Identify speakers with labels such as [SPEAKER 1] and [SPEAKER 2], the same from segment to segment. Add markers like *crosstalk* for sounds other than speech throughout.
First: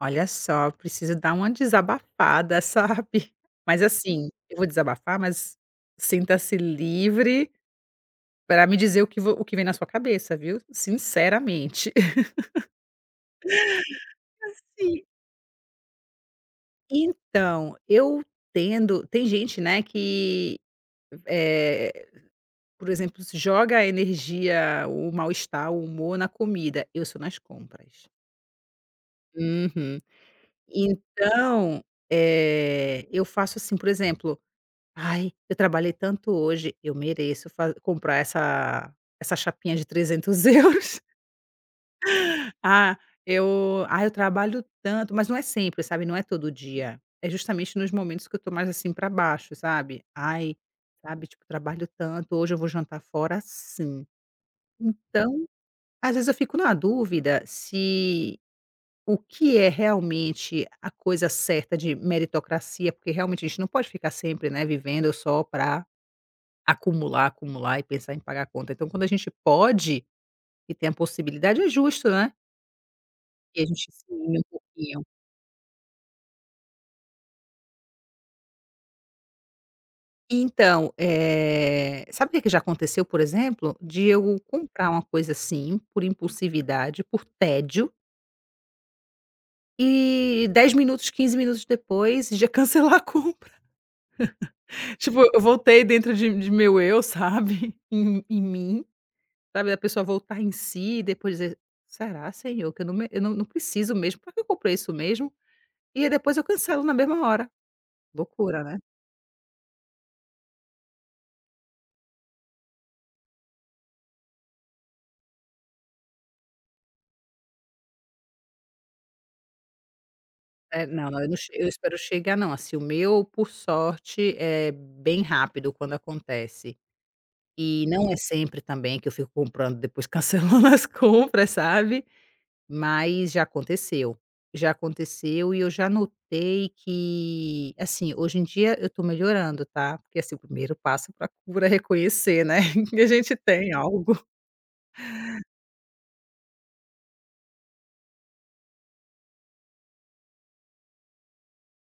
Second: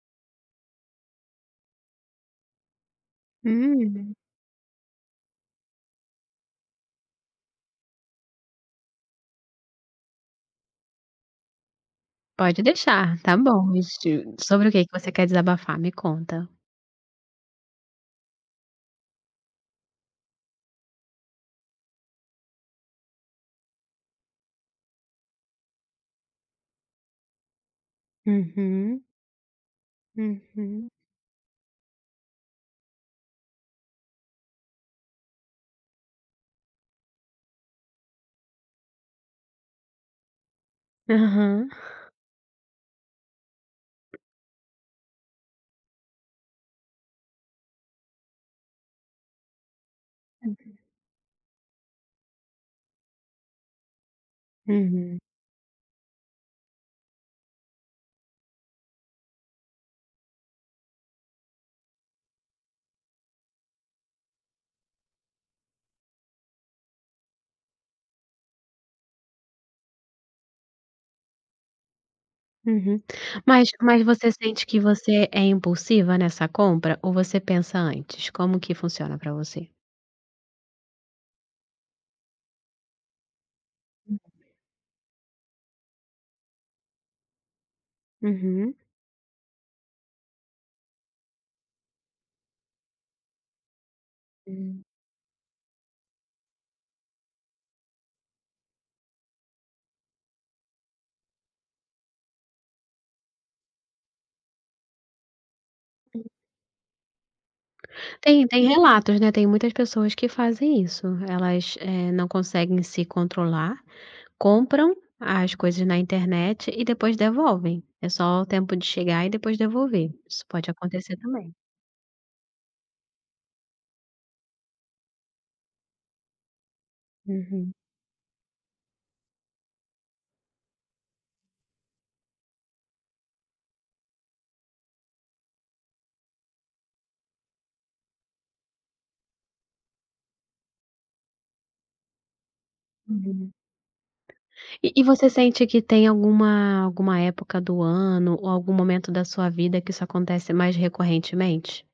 [SPEAKER 1] Olha só, preciso dar uma desabafada, sabe, mas
[SPEAKER 2] Hum.
[SPEAKER 1] assim, eu vou desabafar, mas sinta-se livre pra me dizer o que vo o que vem na sua cabeça, viu, sinceramente.
[SPEAKER 2] Pode
[SPEAKER 1] *laughs*
[SPEAKER 2] deixar, tá bom. Mas se eu Sobre o que que
[SPEAKER 1] Assim.
[SPEAKER 2] você quer desabafar? Me conta.
[SPEAKER 1] Então, eu tendo tem gente, né, que, eh, por exemplo, se joga a energia, o mal-estar, o humor na comida. Eu sou nas compras.
[SPEAKER 2] Uhum.
[SPEAKER 1] Uhum,
[SPEAKER 2] Uhum.
[SPEAKER 1] então, eh, eu faço assim, por exemplo: "Ai, eu trabalhei tanto hoje, eu mereço fa comprar essa essa chapinha de €300 euros".
[SPEAKER 2] Aham.
[SPEAKER 1] "Ah, eu ai eu trabalho tanto", mas não é sempre, sabe, não é todo dia, é justamente nos momentos que eu tô mais assim pra baixo, sabe. "Ai,
[SPEAKER 2] Uhum.
[SPEAKER 1] sabe? Tipo, trabalho tanto, hoje eu vou jantar fora sim".
[SPEAKER 2] Uhum.
[SPEAKER 1] Então, às vezes, eu fico na dúvida se o que é realmente a coisa certa de meritocracia, porque realmente a gente não pode ficar sempre, né, vivendo só pra acumular, acumular e pensar em pagar conta. Então quando a gente pode e tem a possibilidade, é justo, né.
[SPEAKER 2] Uhum,
[SPEAKER 1] Que a
[SPEAKER 2] mas
[SPEAKER 1] gente
[SPEAKER 2] mas
[SPEAKER 1] se
[SPEAKER 2] você
[SPEAKER 1] mime um
[SPEAKER 2] sente que
[SPEAKER 1] pouquinho.
[SPEAKER 2] você é impulsiva nessa compra? Ou você pensa antes? Como que funciona pra você?
[SPEAKER 1] Então, eh, sabe o que que já aconteceu por exemplo, de
[SPEAKER 2] Hum.
[SPEAKER 1] eu comprar uma coisa assim por impulsividade, por tédio
[SPEAKER 2] Uhum.
[SPEAKER 1] e 10, minutos 15 minutos depois, já cancelar a compra,
[SPEAKER 2] Hum.
[SPEAKER 1] *chuckles* tipo eu voltei dentro de de meu eu, sabe, em em mim, sabe, da pessoa voltar em si e depois dizer: "Será senhor, que eu não me eu não não preciso mesmo, pra quê que eu comprei isso mesmo?". E aí
[SPEAKER 2] Tem
[SPEAKER 1] depois eu cancelo na mesma hora.
[SPEAKER 2] Tem
[SPEAKER 1] Loucura,
[SPEAKER 2] tem
[SPEAKER 1] né?
[SPEAKER 2] relatos, né, tem muitas pessoas que fazem isso, elas, eh, não conseguem se controlar, compram as coisas na internet e depois devolvem, é só o tempo de chegar e depois devolver, isso pode
[SPEAKER 1] Eh,
[SPEAKER 2] acontecer
[SPEAKER 1] não-não, eu não che
[SPEAKER 2] também.
[SPEAKER 1] eu espero chegar não, assim, o meu por sorte é bem rápido quando acontece,
[SPEAKER 2] Uhum.
[SPEAKER 1] e não é sempre também que eu fico comprando depois cancelando as compras, sabe, mas já aconteceu, já aconteceu e eu já notei que, assim, hoje em dia eu tô melhorando, tá, porque assim o primeiro passo pra cura é reconhecer, né, que a gente
[SPEAKER 2] Uhum.
[SPEAKER 1] tem algo.
[SPEAKER 2] E e você sente que tem alguma alguma época do ano? Ou algum momento da sua vida que isso acontece mais recorrentemente?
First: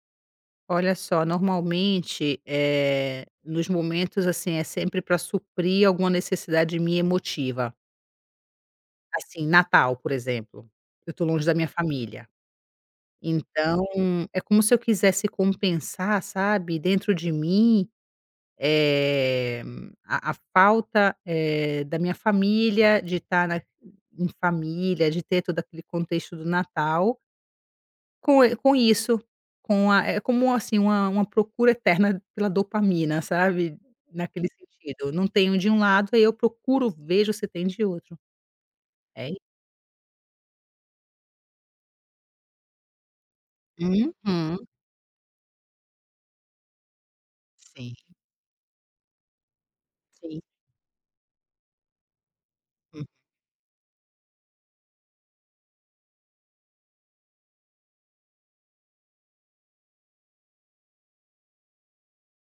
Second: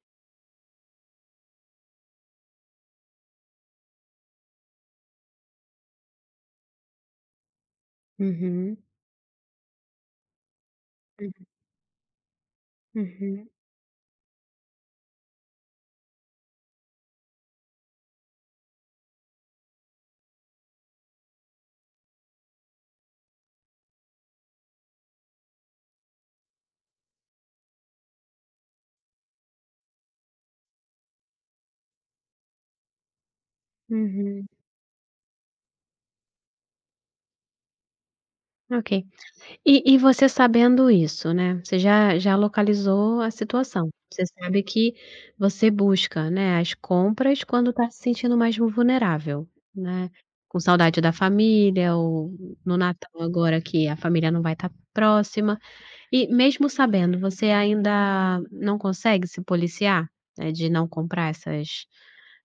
[SPEAKER 1] Olha só, normalmente, eh, nos momentos assim, é sempre pra suprir alguma necessidade minha emotiva.
[SPEAKER 2] Uhum
[SPEAKER 1] Assim, Natal, por exemplo, eu tô longe
[SPEAKER 2] Uhum.
[SPEAKER 1] da minha família,
[SPEAKER 2] Uhum.
[SPEAKER 1] então é como se eu quisesse compensar, sabe, dentro de mim, eh, a a falta, eh, da minha família, de tá na em família, de ter todo aquele contexto do Natal com e com isso, com a eh, como assim, uma uma procura eterna pela dopamina, sabe, naquele
[SPEAKER 2] Uhum.
[SPEAKER 1] sentido. Não tenho de um lado, aí eu procuro, vejo se tem de outro.
[SPEAKER 2] Ok.
[SPEAKER 1] É i
[SPEAKER 2] E e você sabendo isso, né, você já já localizou a situação. Você sabe
[SPEAKER 1] Uhum.
[SPEAKER 2] que você busca, né, as compras, quando tá
[SPEAKER 1] Sim.
[SPEAKER 2] se sentindo mais vul vulnerável, né.
[SPEAKER 1] Sim.
[SPEAKER 2] Com saudade da família ou no
[SPEAKER 1] Hum.
[SPEAKER 2] Natal agora que a família não vai tá próxima. E mesmo sabendo, você ainda não consegue se policiar, eh, de não comprar essas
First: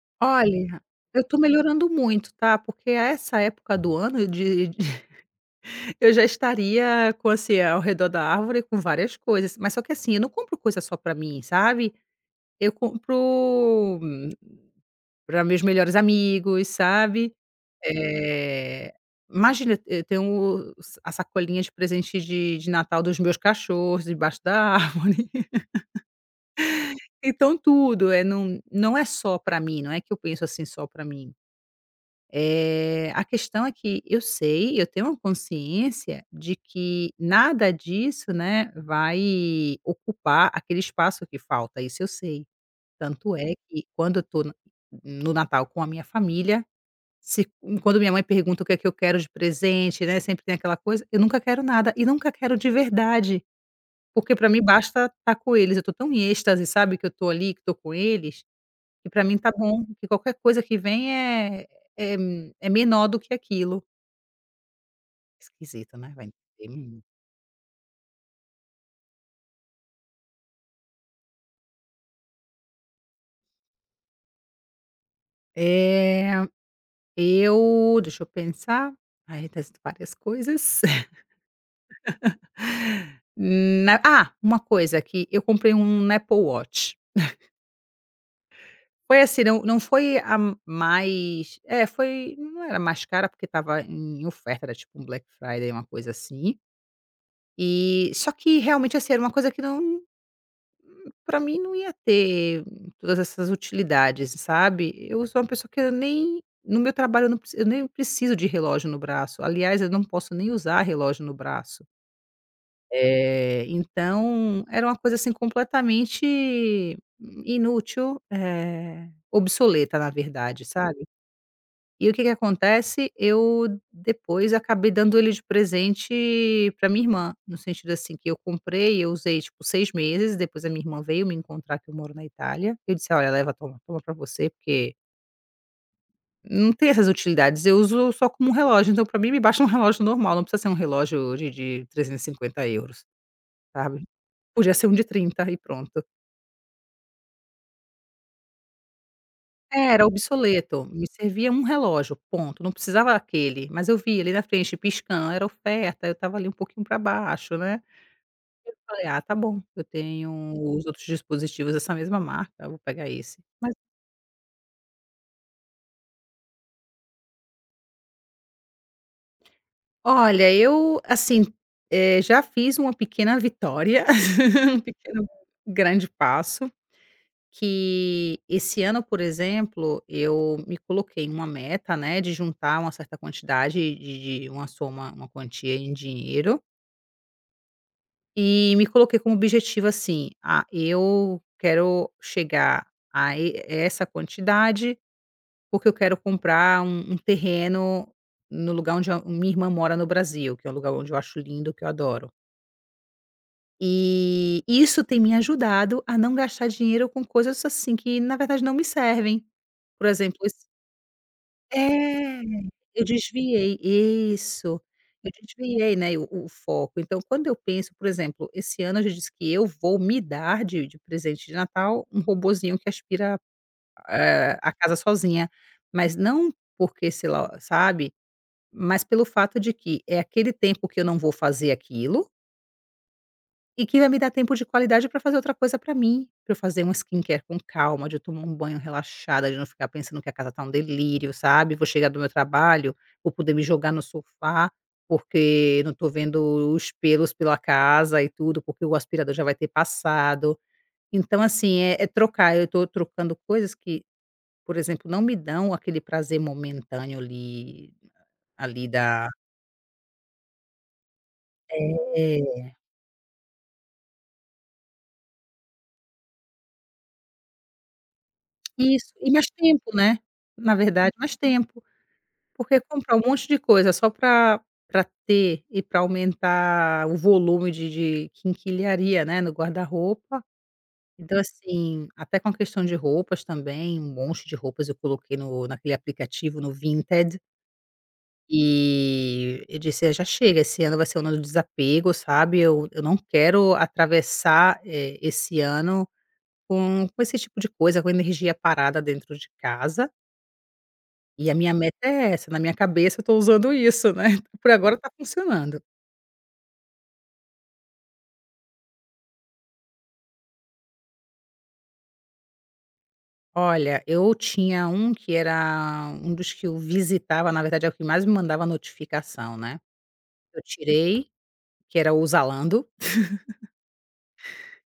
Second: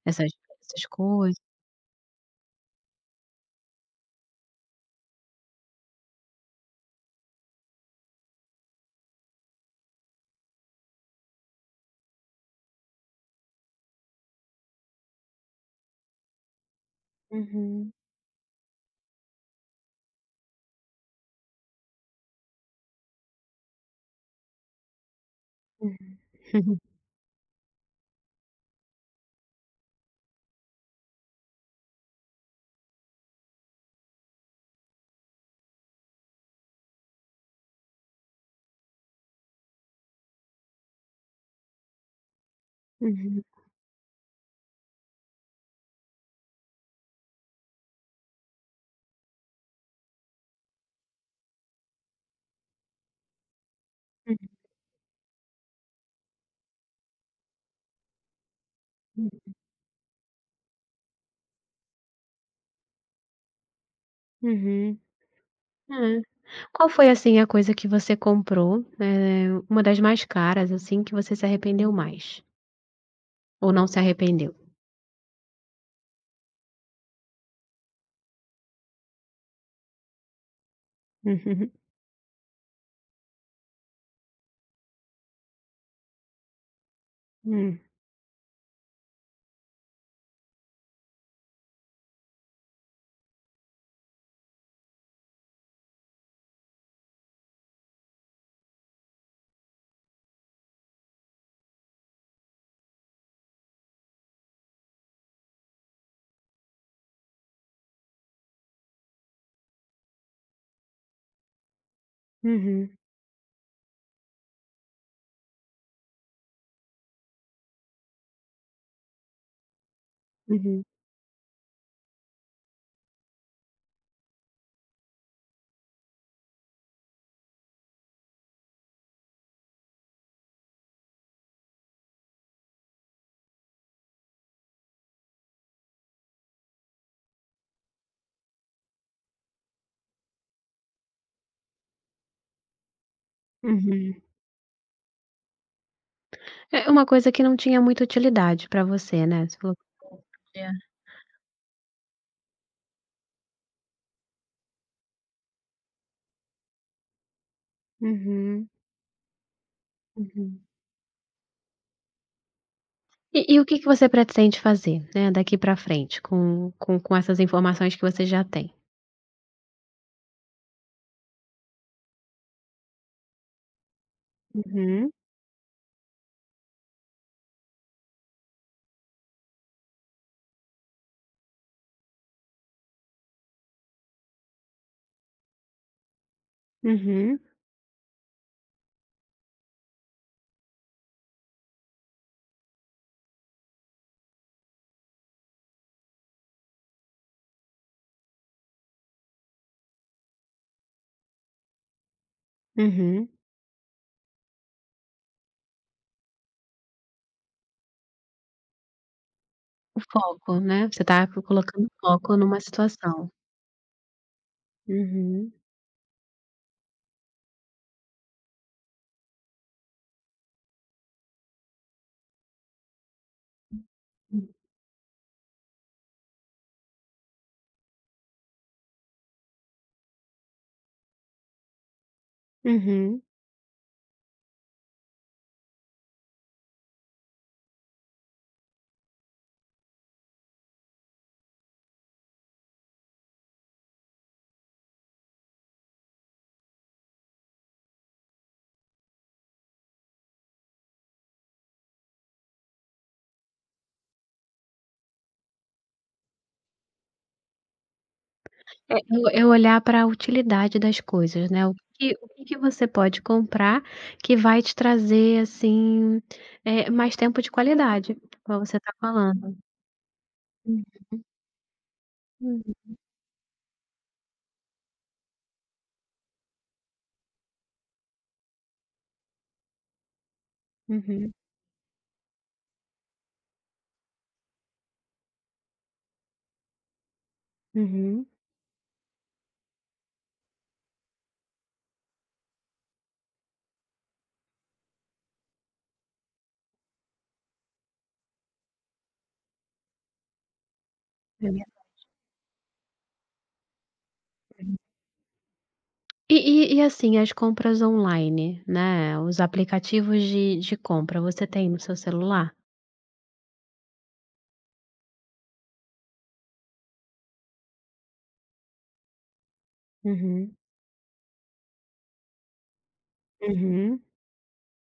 [SPEAKER 2] essas
[SPEAKER 1] Olha,
[SPEAKER 2] essas
[SPEAKER 1] eu tô
[SPEAKER 2] coisa
[SPEAKER 1] melhorando muito, tá, porque a essa época do ano, de de eu já estaria com assim, ao redor da árvore com várias coisas. Mas só que assim, eu não compro coisa só pra mim, sabe. Eu compro pra meus melhores amigos, sabe.
[SPEAKER 2] Uhum.
[SPEAKER 1] Eh, imagina, e eu tem o sa a sacolinha de presentes de de Natal dos meus cachorros debaixo da árvore. *laughs*
[SPEAKER 2] Uhum *chuckles*
[SPEAKER 1] Então tudo, eh, num não é só pra mim, não é que eu penso assim só pra mim. Eh, a questão é que eu sei, eu tenho a consciência de que nada disso, né, vai ocupar aquele espaço que falta, isso eu sei. Tanto
[SPEAKER 2] Uhum.
[SPEAKER 1] é que quando eu tô na no Natal com a minha família, se hum, quando minha mãe pergunta o que é que eu quero de presente, né, sempre tem aquela coisa, eu nunca quero nada e nunca quero de verdade, porque
[SPEAKER 2] Hum.
[SPEAKER 1] pra mim basta tá com eles. Eu tô tão em êxtase, sabe, que eu tô ali, que tô com eles, que pra mim tá
[SPEAKER 2] Uhum.
[SPEAKER 1] bom, que qualquer coisa que vem é é m é menor do que aquilo.
[SPEAKER 2] Uhum.
[SPEAKER 1] Esquisita, né,
[SPEAKER 2] Hum.
[SPEAKER 1] vai
[SPEAKER 2] Qual
[SPEAKER 1] entender *unintelligible*
[SPEAKER 2] foi, assim, a coisa que você comprou, eh, uma das mais caras, assim, que você se arrependeu mais? Ou não se arrependeu?
[SPEAKER 1] É, eu deixa eu pensar. Aí testo várias coisas.
[SPEAKER 2] *chuckles*
[SPEAKER 1] *laughs* Hum, na ah! Uma coisa, que eu comprei um Apple Watch. *chuckles*
[SPEAKER 2] Hum.
[SPEAKER 1] Foi assim, não não foi a mais é, foi não era a mais cara, porque estava em oferta, era tipo um Black Friday, uma coisa assim. E só que realmente, assim, era uma coisa que não pra mim não ia ter todas essas utilidades, sabe. Eu sou uma pessoa que eu nem no meu trabalho, eu não prec eu nem preciso de relógio no braço. Aliás, eu não posso nem usar relógio no braço.
[SPEAKER 2] Uhum.
[SPEAKER 1] Eh, então era uma coisa, assim, completamente inútil, eh, obsoleta, na verdade,
[SPEAKER 2] Uhum.
[SPEAKER 1] sabe. E o que que acontece? Eu depois acabei dando ele de presente para minha irmã, no sentido assim, que eu comprei, eu usei, tipo, 6 meses, depois a minha irmã veio me encontrar, que eu moro na Itália, eu disse: "Olha, leva, toma, toma pra você, porque" Não tem essas utilidades. Eu uso só como um relógio, então pra mim me basta um relógio normal, não precisa ser um relógio de de 350€, sabe.
[SPEAKER 2] Uhum.
[SPEAKER 1] Podia ser um de 30€ e pronto.
[SPEAKER 2] É, uma coisa que não tinha muita utilidade pra você, né, você falou
[SPEAKER 1] É, era
[SPEAKER 2] *unintelligible*
[SPEAKER 1] obsoleto, me servia um relógio, ponto. Não precisava aquele, mas eu vi ele na frente piscando, era oferta, eu estava ali um pouquinho para baixo, né.
[SPEAKER 2] Uhum.
[SPEAKER 1] Aí eu falei: "Ah, tá bom, eu tenho
[SPEAKER 2] Uhum.
[SPEAKER 1] os outros dispositivos dessa mesma marca, eu vou pegar esse",
[SPEAKER 2] E e o
[SPEAKER 1] mas
[SPEAKER 2] que que você pretende fazer, né, daqui para frente com com com essas informações que você já tem?
[SPEAKER 1] Olha, eu assim, eh, já fiz uma pequena vitória, *laughs* um
[SPEAKER 2] Uhum.
[SPEAKER 1] pequeno grande passo, que: esse ano, por exemplo, eu me coloquei uma meta, né, de juntar uma certa quantidade de de uma soma uma quantia em dinheiro.
[SPEAKER 2] Uhum.
[SPEAKER 1] E me coloquei como objetivo assim: "Ah, eu quero chegar a e essa quantidade, porque eu quero comprar um um terreno no lugar onde a minha irmã mora no Brasil", que é o lugar onde eu acho lindo, que eu adoro.
[SPEAKER 2] Uhum.
[SPEAKER 1] Eh, isso tem me ajudado a não gastar dinheiro com coisas, assim, que, na verdade, não me servem.
[SPEAKER 2] O
[SPEAKER 1] Por exemplo, esse
[SPEAKER 2] foco, né, você estava foi colocando o foco
[SPEAKER 1] É,
[SPEAKER 2] numa
[SPEAKER 1] eu
[SPEAKER 2] situação.
[SPEAKER 1] desviei isso, eu
[SPEAKER 2] Uhum.
[SPEAKER 1] desviei, né, o o foco. Então, quando eu penso por exemplo, esse ano eu já disse, que eu vou me dar de de presente de Natal, um robozinho que aspira,
[SPEAKER 2] Uhum.
[SPEAKER 1] eh, a casa sozinha, mas não porque, sei lá sabe, mas pelo fato de que, é aquele tempo que eu não vou fazer aquilo
[SPEAKER 2] Uhum.
[SPEAKER 1] e que vai me dar tempo de qualidade pra fazer outra coisa pra mim, pra eu fazer uma skincare com calma, de eu tomar um banho relaxada, de não ficar pensando que a casa tá um delírio, sabe, vou chegar do meu trabalho, vou poder me jogar no sofá, porque não tô vendo os pelos pela casa e tudo, porque o aspirador já vai ter passado, então, assim, é é trocar, eu tô trocando coisas que por exemplo, não me dão aquele prazer momentâneo ali ali
[SPEAKER 2] É
[SPEAKER 1] da
[SPEAKER 2] o é olhar pra utilidade das coisas, né, o que o que que
[SPEAKER 1] É.
[SPEAKER 2] você pode comprar, que vai te trazer, assim, eh, mais tempo de qualidade, igual você tá
[SPEAKER 1] Isso, e mais
[SPEAKER 2] falando.
[SPEAKER 1] tempo, né? Na verdade,
[SPEAKER 2] Uhum.
[SPEAKER 1] mais tempo. Porque
[SPEAKER 2] Uhum.
[SPEAKER 1] comprar um monte de coisa só pra pra ter e pra aumentar o volume de de quinquilharia, né, no guarda-roupa.
[SPEAKER 2] Uhum.
[SPEAKER 1] Então, assim, até com a questão de roupas também, um monte de roupas eu coloquei no naquele aplicativo, no Vinted.
[SPEAKER 2] Uhum.
[SPEAKER 1] E eu disse: "Ah, já chega, esse ano vai ser o ano do desapego", sabe, eu eu não quero atravessar, eh, esse ano com com esse tipo de coisa, com energia parada dentro de casa.
[SPEAKER 2] É
[SPEAKER 1] E a minha
[SPEAKER 2] verdade.
[SPEAKER 1] meta é essa, na minha cabeça eu estou usando isso, né, *chuckles* por
[SPEAKER 2] Sim.
[SPEAKER 1] agora está funcionando.
[SPEAKER 2] E e e assim, as compras online, né, os aplicativos de de compra, você tem no seu celular?
[SPEAKER 1] Olha, eu tinha um que era um dos que eu visitava, na verdade, é o que mais me mandava notificação, né.
[SPEAKER 2] Uhum.
[SPEAKER 1] Eu tirei, que era o Zalando. *laughs*
[SPEAKER 2] Uhum.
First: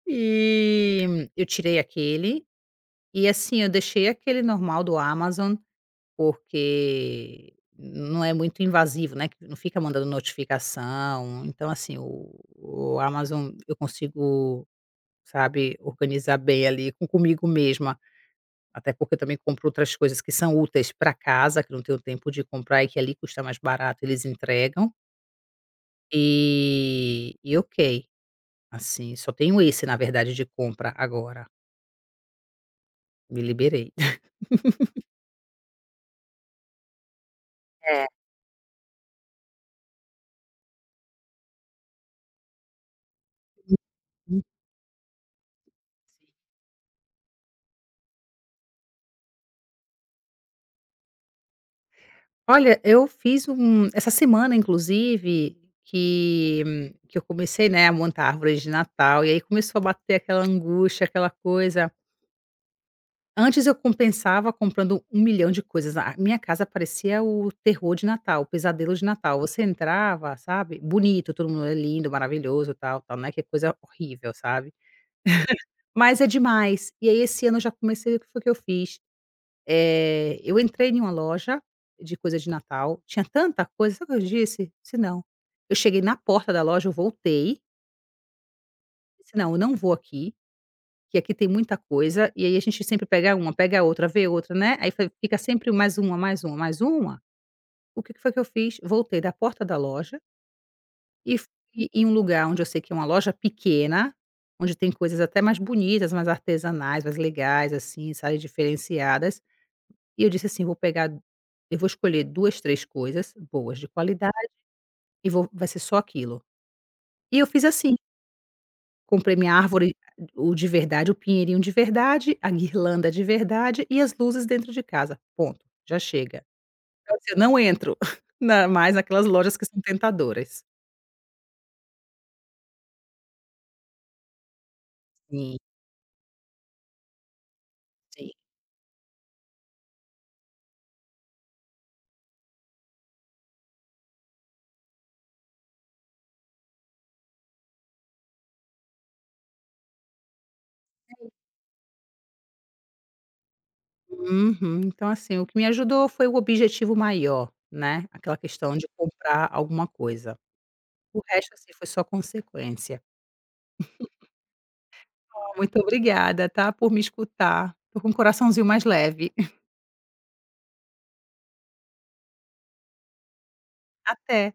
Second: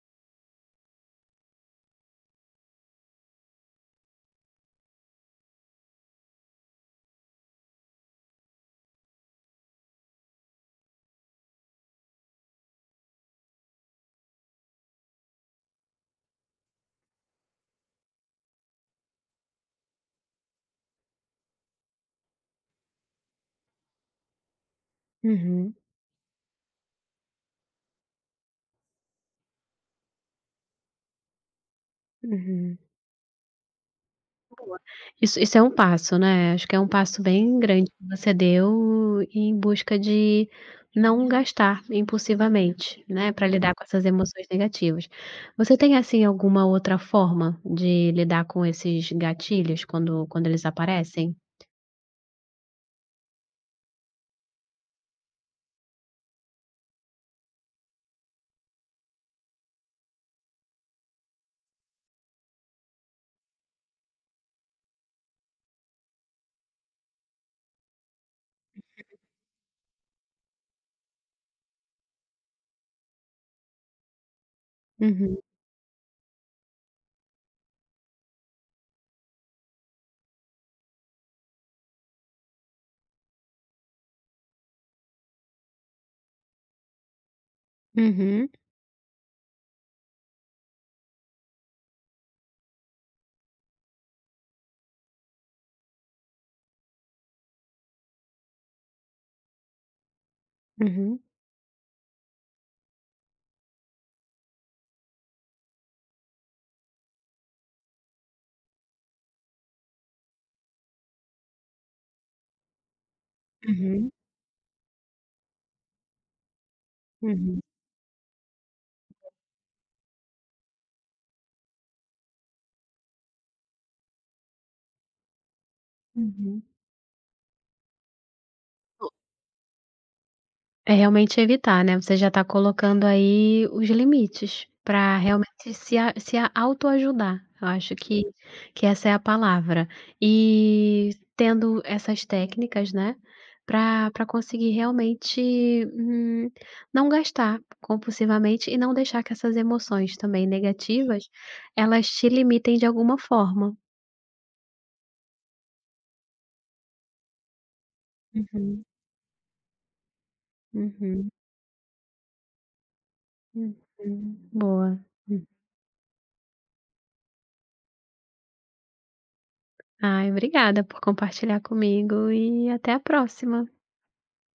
[SPEAKER 1] E, eu tirei aquele, e assim, eu deixei aquele normal do Amazon, porque não é muito invasivo, né, não fica mandando notificação. Então assim, o o Amazon, eu consigo, sabe, organizar bem, ali, com comigo mesma, até porque eu também compro outras coisas que são úteis para casa, que eu não tenho tempo de comprar e que ali custa mais barato, eles entregam.
[SPEAKER 2] Uhum.
[SPEAKER 1] E e ok, assim, só tenho esse na verdade, de compra agora.
[SPEAKER 2] Uhum.
[SPEAKER 1] Me liberei.
[SPEAKER 2] Boa.
[SPEAKER 1] *laughs*
[SPEAKER 2] Isso isso é um passo, né, acho que é um passo bem grande
[SPEAKER 1] É.
[SPEAKER 2] que você deu em busca de não gastar impulsivamente, né, pra lidar com essas emoções negativas.
[SPEAKER 1] Sim.
[SPEAKER 2] Você tem, assim, alguma outra forma de lidar com esses gatilhos quando quando eles aparecem?
[SPEAKER 1] Olha, eu fiz um essa semana inclusive, que que eu comecei, né, a montar a árvore de natal e aí começou a bater aquela angústia, aquela coisa. Antes eu compensava comprando um milhão de coisas, a a minha casa parecia o terror de natal, o pesadelo de natal. Você entrava, sabe, bonito, tudo é lindo, maravilhoso, tal, tal, não é que é coisa horrível, sabe,
[SPEAKER 2] Uhum.
[SPEAKER 1] *chuckles* mas é demais. E aí esse ano eu já comecei, o que foi que eu fiz? Eh, eu entrei em uma loja de coisa de natal, tinha tanta coisa, sabe o que eu disse? Disse: "Não". Eu cheguei na porta da loja, eu voltei
[SPEAKER 2] Uhum.
[SPEAKER 1] Disse: "Não, eu não vou aqui, que aqui tem muita coisa". E aí, a gente sempre pega 1, pega outra, vê outra, né, aí fica sempre mais 1, mais 1, mais 1. O que que foi que eu fiz, voltei da porta da loja
[SPEAKER 2] Uhum.
[SPEAKER 1] e fui em um lugar onde eu sei que é uma loja pequena, onde tem coisas até mais bonitas, mais artesanais, mais legais, assim, sabe, diferenciadas e eu disse assim: "Vou pegar, eu vou escolher 2, 3 coisas boas, de
[SPEAKER 2] Uhum.
[SPEAKER 1] qualidade, e vou vai ser só aquilo". E eu
[SPEAKER 2] Uhum.
[SPEAKER 1] fiz assim. Comprei minha árvore, a o de verdade, o pinheirinho de verdade, a guirlanda de verdade e as luzes dentro de casa. Ponto, já chega.
[SPEAKER 2] Uhum.
[SPEAKER 1] Quer dizer, não entro, *chuckles* na mais
[SPEAKER 2] *unintelligible*
[SPEAKER 1] naquelas lojas que são tentadoras.
[SPEAKER 2] É realmente evitar, né, você já está colocando aí os limites, para
[SPEAKER 1] Sim.
[SPEAKER 2] realmente se a se auto ajudar, eu acho que,
[SPEAKER 1] Sim.
[SPEAKER 2] que essa é a palavra, e tendo essas técnicas, né, pra pra conseguir realmente, hum, não gastar compulsivamente e não deixar que essas emoções também
[SPEAKER 1] E
[SPEAKER 2] negativas,
[SPEAKER 1] ai.
[SPEAKER 2] elas te limitem de alguma forma.
[SPEAKER 1] Uhum, então assim, o que me ajudou foi o objetivo maior, né, aquela questão
[SPEAKER 2] Uhum.
[SPEAKER 1] de comprar alguma coisa, o
[SPEAKER 2] Uhum.
[SPEAKER 1] resto assim, foi só consequência.
[SPEAKER 2] Uhum.
[SPEAKER 1] *chuckles*
[SPEAKER 2] Boa. Hum.
[SPEAKER 1] Muito obrigada, tá, por me escutar. Estou com o coraçãozinho mais leve. *chuckles*
[SPEAKER 2] Ai, obrigada por compartilhar comigo e até a próxima.
[SPEAKER 1] Até.